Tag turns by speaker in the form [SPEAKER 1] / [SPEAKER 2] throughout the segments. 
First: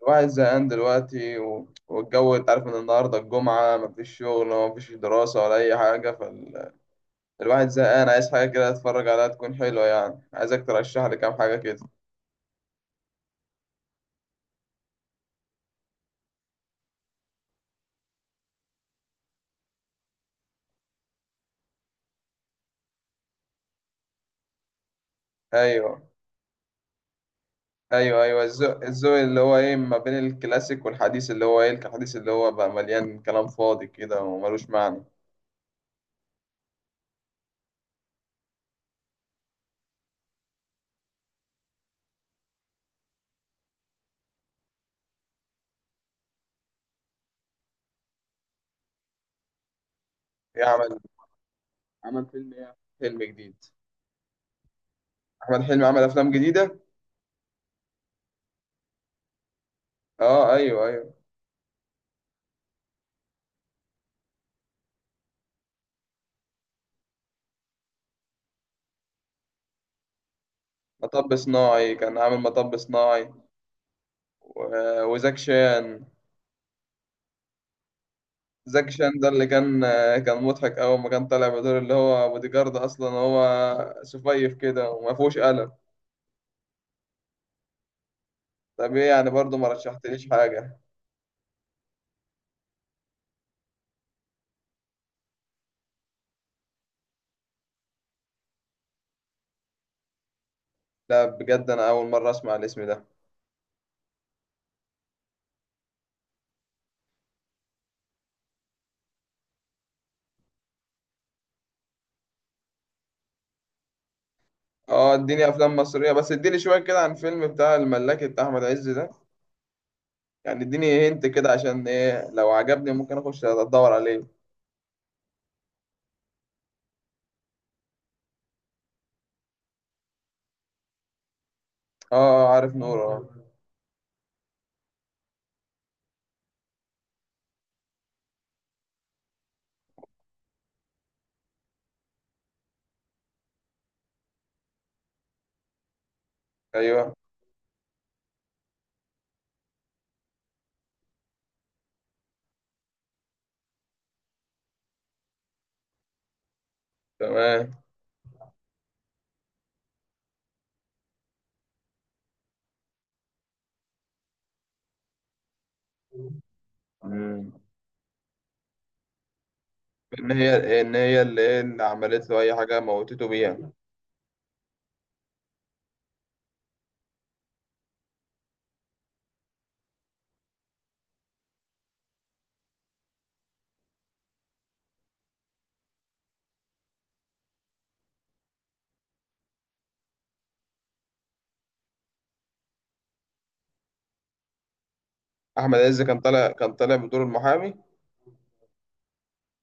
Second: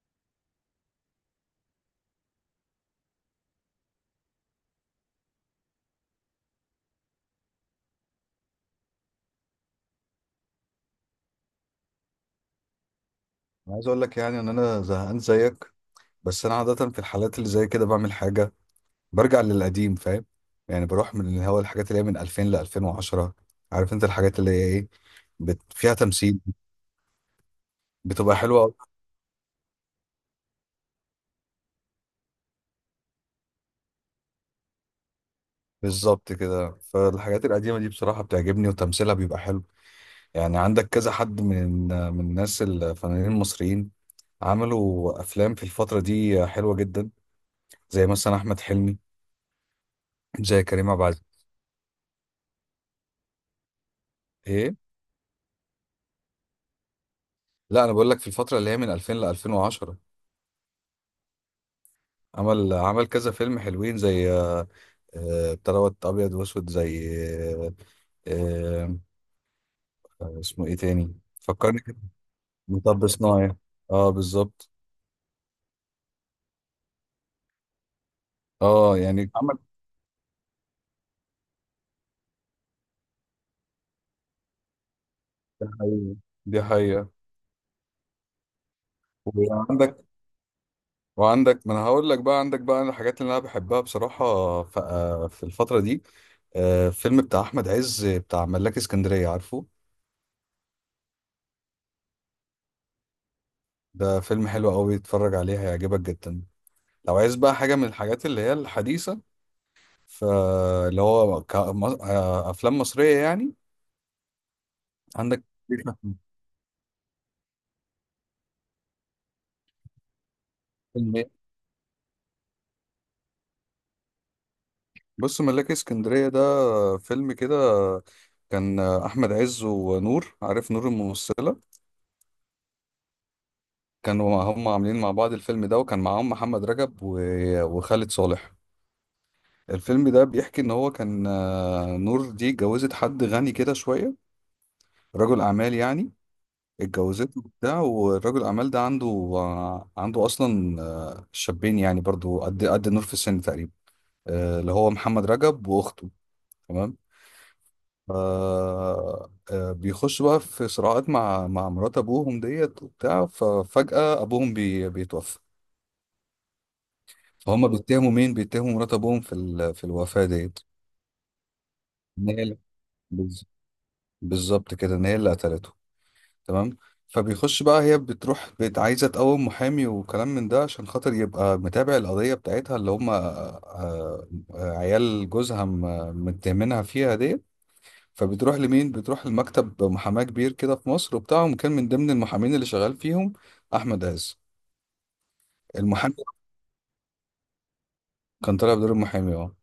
[SPEAKER 1] الواحد زهقان دلوقتي، و- والجو. انت عارف ان النهارده الجمعة مفيش شغل ومفيش دراسة ولا أي حاجة. فالواحد زهقان، عايز حاجة كده أتفرج عليها تكون حلوة. يعني عايزك ترشح لي كام حاجة كده.
[SPEAKER 2] انا عايز اقول لك يعني ان انا زهقان زيك. بس انا عاده في الحالات اللي زي كده بعمل حاجه، برجع للقديم، فاهم؟ يعني بروح من اللي هو الحاجات اللي هي من 2000 ل 2010، عارف انت الحاجات اللي هي ايه، فيها
[SPEAKER 1] أيوه،
[SPEAKER 2] تمثيل،
[SPEAKER 1] أيوه،
[SPEAKER 2] بتبقى
[SPEAKER 1] أيوه،
[SPEAKER 2] حلوه أوي.
[SPEAKER 1] الذوق اللي هو إيه، ما بين الكلاسيك والحديث، اللي هو إيه الحديث اللي هو بقى مليان كلام فاضي كده وملوش معنى.
[SPEAKER 2] بالظبط كده، فالحاجات القديمه دي بصراحه بتعجبني وتمثيلها بيبقى حلو. يعني عندك كذا حد من الناس الفنانين المصريين، عملوا افلام في الفتره دي حلوه جدا، زي مثلا احمد حلمي، زي
[SPEAKER 1] إيه
[SPEAKER 2] كريم
[SPEAKER 1] عمل
[SPEAKER 2] عبد العزيز.
[SPEAKER 1] عمل فيلم ايه؟ فيلم جديد؟
[SPEAKER 2] ايه؟
[SPEAKER 1] أحمد حلمي عمل أفلام جديدة؟
[SPEAKER 2] لا، انا بقول لك في الفتره اللي هي من 2000 ل 2010.
[SPEAKER 1] أه، أيوه أيوه.
[SPEAKER 2] عمل كذا فيلم حلوين، زي بتاع دوت ابيض واسود، زي آه، اسمه ايه تاني؟
[SPEAKER 1] مطب
[SPEAKER 2] فكرني
[SPEAKER 1] صناعي،
[SPEAKER 2] كده.
[SPEAKER 1] كان عامل مطب
[SPEAKER 2] مطب
[SPEAKER 1] صناعي.
[SPEAKER 2] صناعي، اه بالظبط.
[SPEAKER 1] و- وزاك شان زكي
[SPEAKER 2] اه
[SPEAKER 1] شان ده
[SPEAKER 2] يعني
[SPEAKER 1] اللي
[SPEAKER 2] عمل.
[SPEAKER 1] كان مضحك أول ما كان طالع بدور اللي هو بودي جارد، أصلا هو سفيف كده وما فيهوش
[SPEAKER 2] دي
[SPEAKER 1] قلم.
[SPEAKER 2] حقيقة، دي حقيقة.
[SPEAKER 1] طب إيه يعني برضه ما
[SPEAKER 2] وعندك
[SPEAKER 1] رشحتليش حاجة.
[SPEAKER 2] وعندك ما انا هقول لك بقى، عندك بقى الحاجات اللي انا بحبها بصراحة. في الفترة دي، فيلم بتاع احمد عز بتاع ملاك اسكندرية، عارفه؟
[SPEAKER 1] لا بجد، أنا أول مرة أسمع الاسم ده.
[SPEAKER 2] ده فيلم حلو قوي، اتفرج عليه هيعجبك جدا. لو عايز بقى حاجة من الحاجات اللي هي الحديثة، فاللي هو افلام مصريه يعني.
[SPEAKER 1] أه،
[SPEAKER 2] عندك
[SPEAKER 1] إديني أفلام مصرية بس، إديني شوية كده عن فيلم بتاع الملاكي بتاع أحمد عز ده. يعني إديني
[SPEAKER 2] فيلم
[SPEAKER 1] هنت
[SPEAKER 2] إيه؟
[SPEAKER 1] كده، عشان إيه لو عجبني ممكن أخش أدور عليه.
[SPEAKER 2] بص، ملاك اسكندريه ده فيلم كده، كان احمد عز ونور، عارف نور الممثله؟
[SPEAKER 1] أه، عارف نور أه.
[SPEAKER 2] هم عاملين مع بعض الفيلم ده، وكان معاهم محمد رجب وخالد صالح. الفيلم ده بيحكي ان هو كان نور دي اتجوزت حد غني كده شويه، رجل اعمال يعني.
[SPEAKER 1] أيوه،
[SPEAKER 2] اتجوزته وبتاع، والراجل الاعمال ده عنده عنده اصلا شابين يعني برضو قد نور في السن تقريبا، اللي هو محمد رجب واخته. تمام.
[SPEAKER 1] تمام.
[SPEAKER 2] ف- بيخش بقى في صراعات مع مرات ابوهم ديت وبتاع، ففجأة ابوهم بيتوفى.
[SPEAKER 1] مم.
[SPEAKER 2] فهم بيتهموا مين؟ بيتهموا مرات ابوهم في الوفاة
[SPEAKER 1] إن
[SPEAKER 2] ديت،
[SPEAKER 1] هي إن هي اللي إيه، اللي
[SPEAKER 2] ان
[SPEAKER 1] عملت له
[SPEAKER 2] هي
[SPEAKER 1] أي
[SPEAKER 2] اللي-
[SPEAKER 1] حاجة موتته
[SPEAKER 2] بز-
[SPEAKER 1] بيها.
[SPEAKER 2] بالظبط كده، ان هي اللي قتلته. تمام. فبيخش بقى، هي بتروح عايزه تقوم محامي وكلام من ده عشان خاطر يبقى متابع القضيه بتاعتها، اللي هم عيال جوزها متهمينها فيها ديت. فبتروح لمين؟ بتروح لمكتب محاماة كبير كده في مصر، وبتاعهم كان من ضمن المحامين اللي شغال فيهم احمد عز.
[SPEAKER 1] احمد عز
[SPEAKER 2] المحامي
[SPEAKER 1] كان طالع، بدور المحامي.
[SPEAKER 2] كان طالع بدور المحامي اه،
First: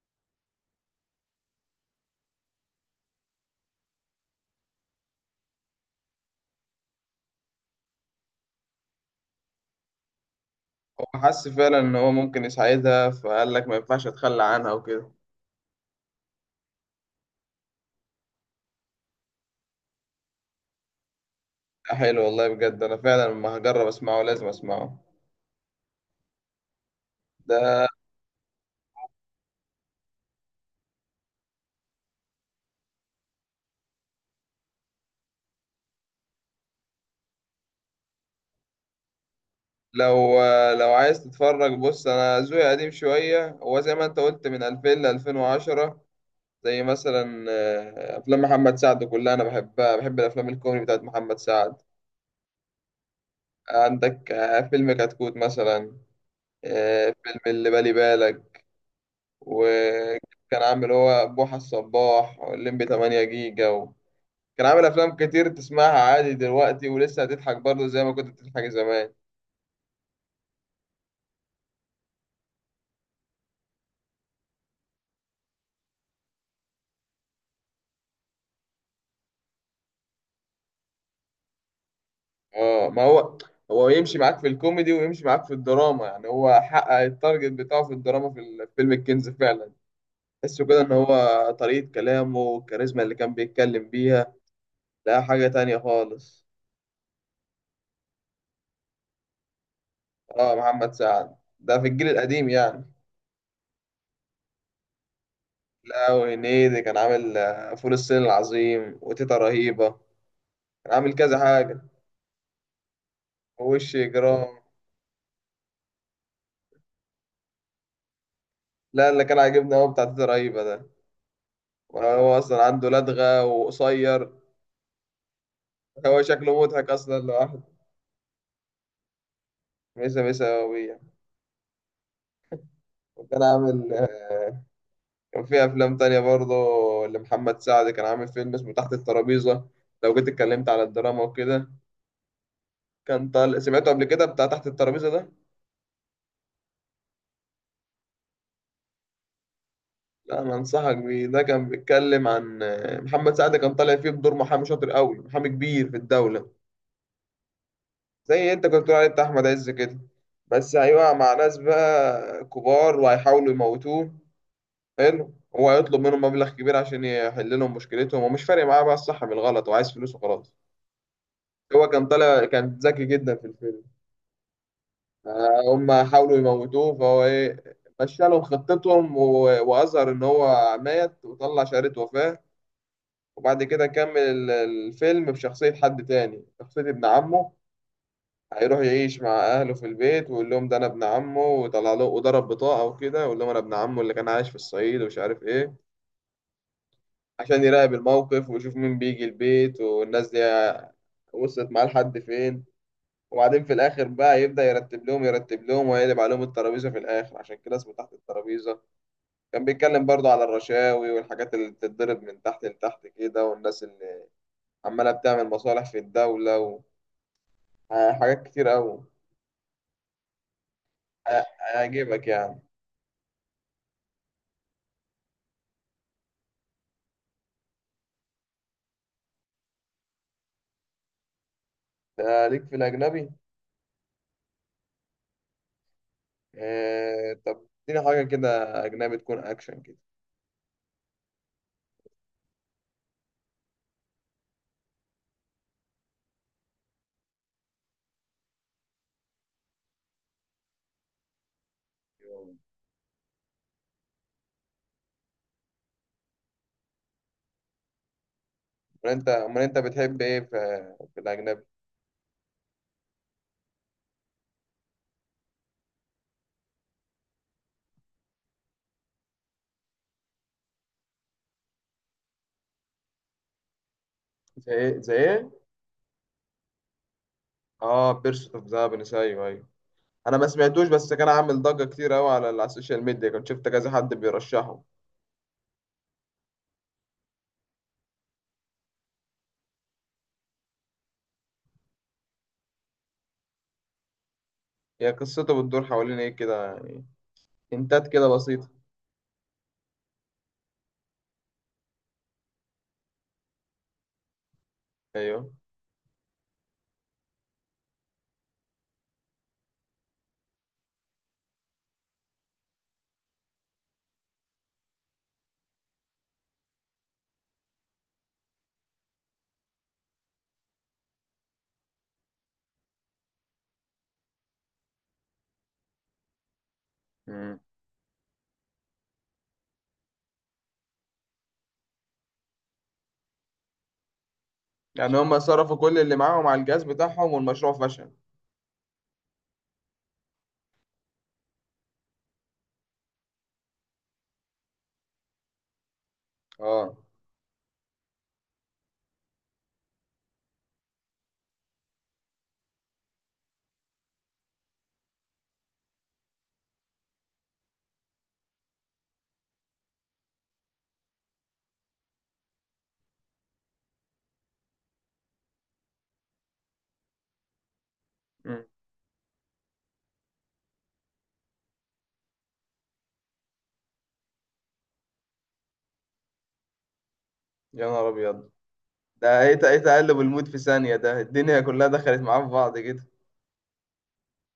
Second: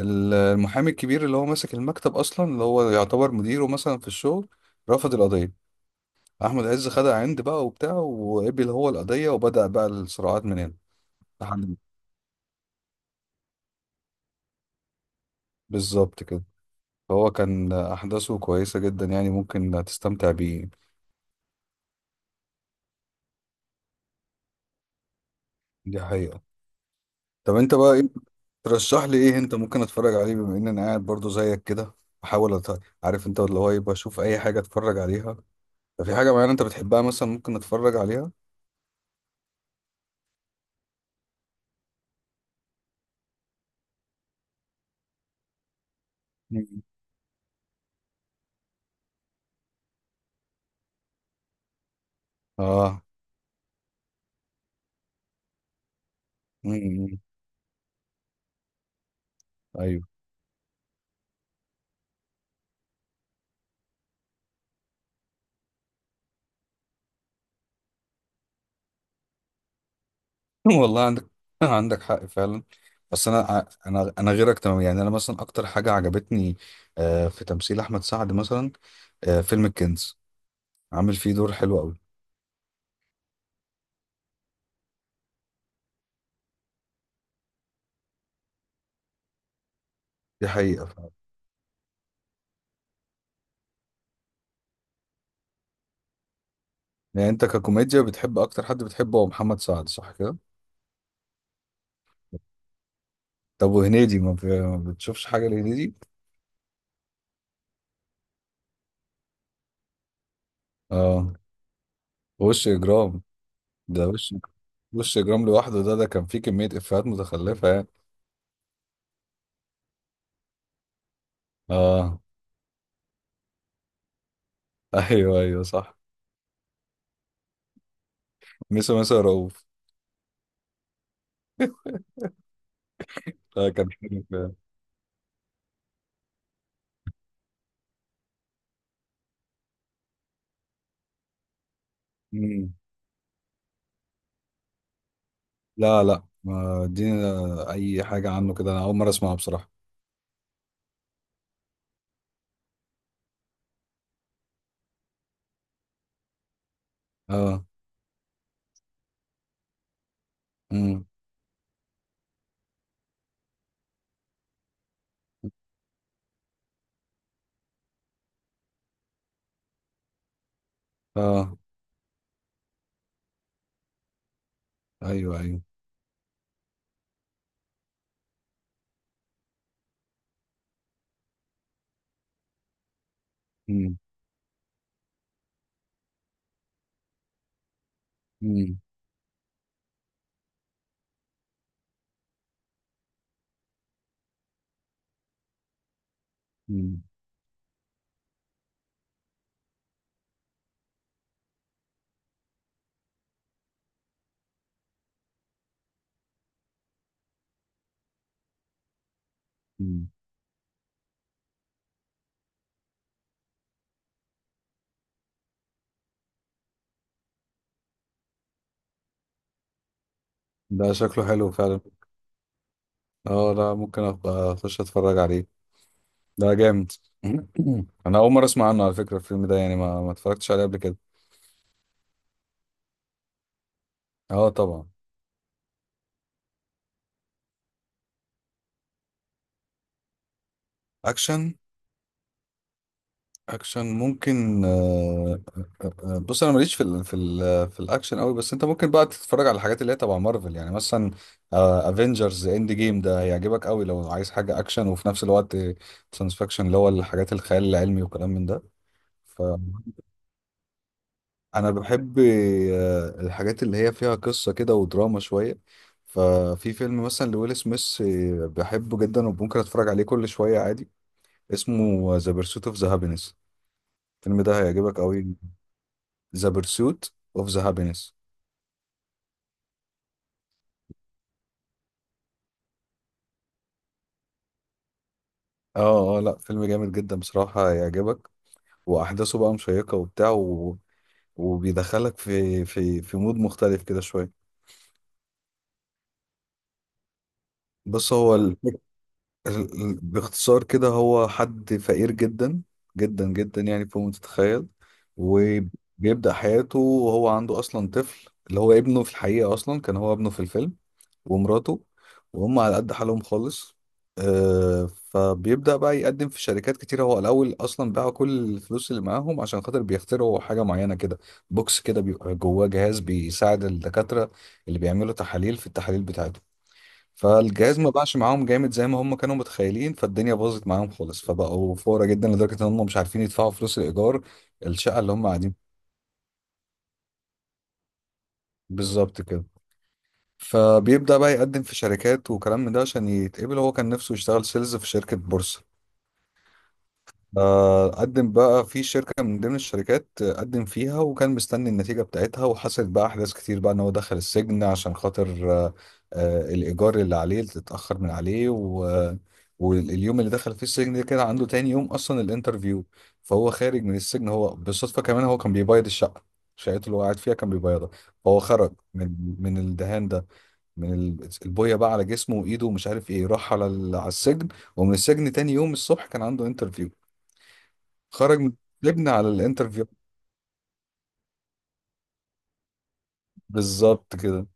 [SPEAKER 2] المحامي الكبير اللي هو ماسك المكتب اصلا، اللي هو يعتبر مديره مثلا في الشغل. رفض القضية، احمد عز خدها عند بقى وبتاع، وقبل هو القضية، وبدأ بقى الصراعات من هنا
[SPEAKER 1] هو حس
[SPEAKER 2] لحد ما-
[SPEAKER 1] فعلا ان هو ممكن يساعدها فقال لك ما ينفعش اتخلى عنها وكده.
[SPEAKER 2] بالظبط كده. فهو كان احداثه كويسة جدا، يعني ممكن تستمتع بيه.
[SPEAKER 1] حلو والله، بجد انا فعلا لما هجرب اسمعه لازم اسمعه.
[SPEAKER 2] دي حقيقة. طب انت
[SPEAKER 1] ده
[SPEAKER 2] بقى ايه ترشح لي، ايه انت ممكن اتفرج عليه بما ان انا قاعد برضو زيك كده؟ بحاول عارف انت اللي هو يبقى اشوف اي حاجه اتفرج عليها. ففي حاجه معينه انت بتحبها مثلا ممكن اتفرج عليها؟
[SPEAKER 1] لو لو عايز تتفرج، بص انا ذوقي قديم شويه، هو زي ما انت قلت من 2000 ل 2010.
[SPEAKER 2] مم.
[SPEAKER 1] زي مثلا افلام محمد سعد كلها انا بحبها، بحب الافلام الكوميدي بتاعت محمد سعد.
[SPEAKER 2] اه.
[SPEAKER 1] عندك فيلم كتكوت مثلا،
[SPEAKER 2] امم.
[SPEAKER 1] فيلم اللي بالي بالك،
[SPEAKER 2] ايوه.
[SPEAKER 1] وكان عامل هو بوحة الصباح واللمبي 8 جيجا و... كان عامل أفلام كتير تسمعها عادي دلوقتي ولسه هتضحك برضه زي ما كنت بتضحك زمان.
[SPEAKER 2] والله عندك عندك حق فعلا. بس انا غيرك، تمام، يعني انا مثلا اكتر حاجه عجبتني في تمثيل احمد سعد مثلا، فيلم الكنز، عامل فيه دور حلو قوي.
[SPEAKER 1] اه ما هو، هو يمشي معاك في الكوميدي ويمشي معاك في الدراما، يعني هو حقق التارجت بتاعه في الدراما في فيلم الكنز فعلا.
[SPEAKER 2] دي
[SPEAKER 1] تحسه كده
[SPEAKER 2] حقيقه
[SPEAKER 1] ان
[SPEAKER 2] فعلا.
[SPEAKER 1] هو طريقة كلامه والكاريزما اللي كان بيتكلم بيها لا حاجة تانية خالص.
[SPEAKER 2] يعني انت ككوميديا بتحب اكتر، حد بتحبه هو محمد سعد، صح كده؟
[SPEAKER 1] اه، محمد سعد ده في الجيل القديم يعني.
[SPEAKER 2] طب وهنيدي، ما بتشوفش حاجه لهنيدي؟
[SPEAKER 1] لا وهنيدي كان عامل فول الصين العظيم وتيتا رهيبة، عامل
[SPEAKER 2] اه،
[SPEAKER 1] كذا حاجة.
[SPEAKER 2] وش اجرام،
[SPEAKER 1] ووش
[SPEAKER 2] ده وش
[SPEAKER 1] جرام.
[SPEAKER 2] وش اجرام لوحده، ده كان فيه كمية افيهات متخلفة يعني.
[SPEAKER 1] لا، اللي كان عاجبني هو بتاع تيتا رهيبة ده،
[SPEAKER 2] اه،
[SPEAKER 1] هو أصلا عنده لدغة وقصير.
[SPEAKER 2] ايوه، ايوه، صح.
[SPEAKER 1] هو شكله مضحك أصلا لوحده.
[SPEAKER 2] ميسو، ميسو رؤوف.
[SPEAKER 1] ميسا ميسا وبيع. وكان
[SPEAKER 2] ده كان
[SPEAKER 1] عامل
[SPEAKER 2] حلو فعلا.
[SPEAKER 1] كان في أفلام تانية برضه لمحمد سعد. كان عامل فيلم اسمه تحت الترابيزة، لو جيت اتكلمت على الدراما وكده.
[SPEAKER 2] مم.
[SPEAKER 1] كان طال سمعته قبل كده بتاع تحت الترابيزة ده؟
[SPEAKER 2] لا، لا، ما ادينا اي حاجة عنه كده، انا اول مرة اسمعها بصراحة.
[SPEAKER 1] لا أنا أنصحك بيه، ده كان بيتكلم عن محمد سعد كان طالع فيه بدور محامي شاطر قوي، محامي كبير في الدولة.
[SPEAKER 2] اه.
[SPEAKER 1] زي انت كنت بتقول عليه بتاع احمد عز كده. بس
[SPEAKER 2] امم.
[SPEAKER 1] هيقع مع ناس بقى كبار وهيحاولوا يموتوه. حلو، هو هيطلب منهم مبلغ كبير عشان يحل لهم مشكلتهم، ومش فارق معاه بقى الصح من الغلط، وعايز فلوس وخلاص.
[SPEAKER 2] اه.
[SPEAKER 1] هو كان طالع، كان ذكي جدا في الفيلم.
[SPEAKER 2] ايوه، ايوه.
[SPEAKER 1] هم حاولوا يموتوه فهو ايه، مشى لهم خطتهم و- واظهر ان هو مات وطلع شهادة وفاة. وبعد كده
[SPEAKER 2] امم.
[SPEAKER 1] كمل الفيلم بشخصية حد تاني، شخصية ابن عمه. هيروح
[SPEAKER 2] امم.
[SPEAKER 1] يعيش مع اهله في البيت ويقول لهم ده انا ابن عمه، ويطلع له وضرب بطاقه وكده ويقول لهم انا ابن عمه اللي كان عايش في الصعيد ومش عارف ايه،
[SPEAKER 2] امم.
[SPEAKER 1] عشان يراقب الموقف ويشوف مين بيجي البيت والناس دي وصلت معاه لحد فين. وبعدين في الاخر بقى يبدا يرتب لهم ويقلب عليهم الترابيزه في الاخر، عشان كده اسمه تحت الترابيزه. كان بيتكلم
[SPEAKER 2] أمم.
[SPEAKER 1] برضه على الرشاوي والحاجات اللي بتتضرب من تحت لتحت كده، والناس اللي عماله بتعمل مصالح في الدوله، وحاجات كتير قوي.
[SPEAKER 2] ده شكله حلو فعلا.
[SPEAKER 1] هيعجبك يعني.
[SPEAKER 2] اه، لا ممكن ابقى اخش اتفرج عليه. ده جامد. انا اول مرة اسمع عنه على فكرة، الفيلم ده يعني ما اتفرجتش عليه قبل كده.
[SPEAKER 1] ده ليك في الاجنبي.
[SPEAKER 2] اه طبعا.
[SPEAKER 1] آه طب اديني حاجة كده، أجنبي تكون أكشن كده.
[SPEAKER 2] اكشن، اكشن ممكن بص انا ماليش في الاكشن قوي، بس انت ممكن بقى تتفرج على الحاجات اللي هي تبع مارفل يعني مثلا، افنجرز اند جيم ده هيعجبك قوي لو عايز حاجه اكشن وفي نفس الوقت ساينس فيكشن، اللي هو الحاجات الخيال العلمي وكلام من ده.
[SPEAKER 1] أمال أنت
[SPEAKER 2] فانا
[SPEAKER 1] أمال أنت بتحب إيه في الأجنبي؟
[SPEAKER 2] بحب الحاجات اللي هي فيها قصه كده ودراما شويه. ففي فيلم مثلا لويل سميث بحبه جدا وممكن اتفرج عليه كل شويه عادي، اسمه ذا بيرسوت اوف ذا هابينس. الفيلم ده
[SPEAKER 1] زي ايه
[SPEAKER 2] هيعجبك
[SPEAKER 1] زي
[SPEAKER 2] قوي.
[SPEAKER 1] ايه؟
[SPEAKER 2] ذا بيرسوت اوف ذا
[SPEAKER 1] آه،
[SPEAKER 2] هابينس.
[SPEAKER 1] بيرسوت أوف هابينس، أيوه أيوه. أنا ما سمعتوش، بس كان عامل ضجة كتير أوي على السوشيال ميديا، كنت شفت كذا حد بيرشحه.
[SPEAKER 2] اه، اه، لا فيلم جامد جدا بصراحة هيعجبك، واحداثه بقى مشيقة وبتاع وبيدخلك في مود مختلف كده شوية.
[SPEAKER 1] هي قصته بتدور حوالين إيه كده يعني؟ هنتات
[SPEAKER 2] بص
[SPEAKER 1] كده
[SPEAKER 2] هو
[SPEAKER 1] بسيطة.
[SPEAKER 2] باختصار كده، هو حد فقير جدا، جدا جدا، يعني فوق ما تتخيل.
[SPEAKER 1] أيوه.
[SPEAKER 2] وبيبدأ حياته وهو عنده اصلا طفل، اللي هو ابنه في الحقيقة اصلا كان هو ابنه في الفيلم، ومراته، وهم على قد حالهم خالص. فبيبدأ بقى يقدم في شركات كتيرة، هو الأول أصلا باع كل الفلوس اللي معاهم عشان خاطر بيخترعوا حاجة معينة كده، بوكس كده بيبقى جواه جهاز بيساعد الدكاترة اللي بيعملوا تحاليل في التحاليل بتاعتهم.
[SPEAKER 1] مم.
[SPEAKER 2] فالجهاز ما باعش معاهم جامد زي ما هم كانوا متخيلين، فالدنيا باظت معاهم خالص، فبقوا فقراء جدا لدرجة إن هم مش عارفين يدفعوا فلوس الإيجار، الشقة اللي
[SPEAKER 1] يعني
[SPEAKER 2] هم
[SPEAKER 1] هما
[SPEAKER 2] قاعدين.
[SPEAKER 1] صرفوا كل اللي معاهم على الجهاز بتاعهم والمشروع فشل.
[SPEAKER 2] بالظبط كده. فبيبدأ بقى يقدم في شركات وكلام من ده عشان يتقبل، هو كان نفسه يشتغل سيلز في شركة بورصة.
[SPEAKER 1] آه.
[SPEAKER 2] قدم بقى في شركة من ضمن الشركات، قدم فيها، وكان مستني النتيجة بتاعتها، وحصلت بقى أحداث كتير بقى إن هو دخل السجن عشان خاطر الإيجار اللي عليه اللي اتأخر من عليه و... آه، واليوم اللي دخل فيه السجن ده كان عنده تاني يوم أصلا الانترفيو. فهو خارج من السجن، هو بالصدفة كمان هو كان بيبيض الشقة، شقته اللي هو قاعد فيها كان بيبيضها. فهو
[SPEAKER 1] مم.
[SPEAKER 2] خرج من الدهان ده، من البويه بقى على جسمه وايده ومش عارف ايه، راح على على السجن. ومن السجن تاني يوم الصبح كان عنده انترفيو،
[SPEAKER 1] يا نهار
[SPEAKER 2] خرج
[SPEAKER 1] أبيض.
[SPEAKER 2] من السجن على
[SPEAKER 1] ده إيه إيه
[SPEAKER 2] الانترفيو.
[SPEAKER 1] تقلب المود في ثانية، ده الدنيا كلها دخلت معاه في بعض كده.
[SPEAKER 2] بالظبط كده.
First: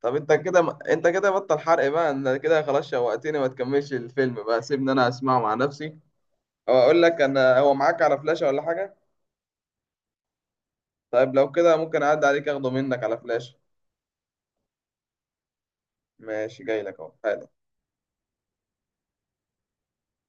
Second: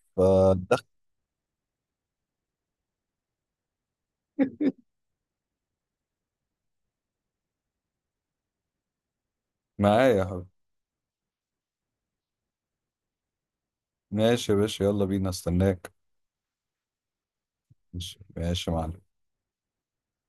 [SPEAKER 1] طب انت كده
[SPEAKER 2] فدخل.
[SPEAKER 1] انت كده بطل حرق بقى، انت كده خلاص شوقتني. ما تكملش الفيلم بقى، سيبني انا اسمعه مع نفسي. او اقول لك، انا هو معاك على فلاشة ولا حاجة؟
[SPEAKER 2] معايا يا حبيبي.
[SPEAKER 1] طيب لو كده ممكن اعدي عليك اخده منك على فلاشة.
[SPEAKER 2] ماشي يا باشا، يلا بينا استناك.
[SPEAKER 1] ماشي، جاي لك اهو حالا.
[SPEAKER 2] ماشي، ماشي يا معلم.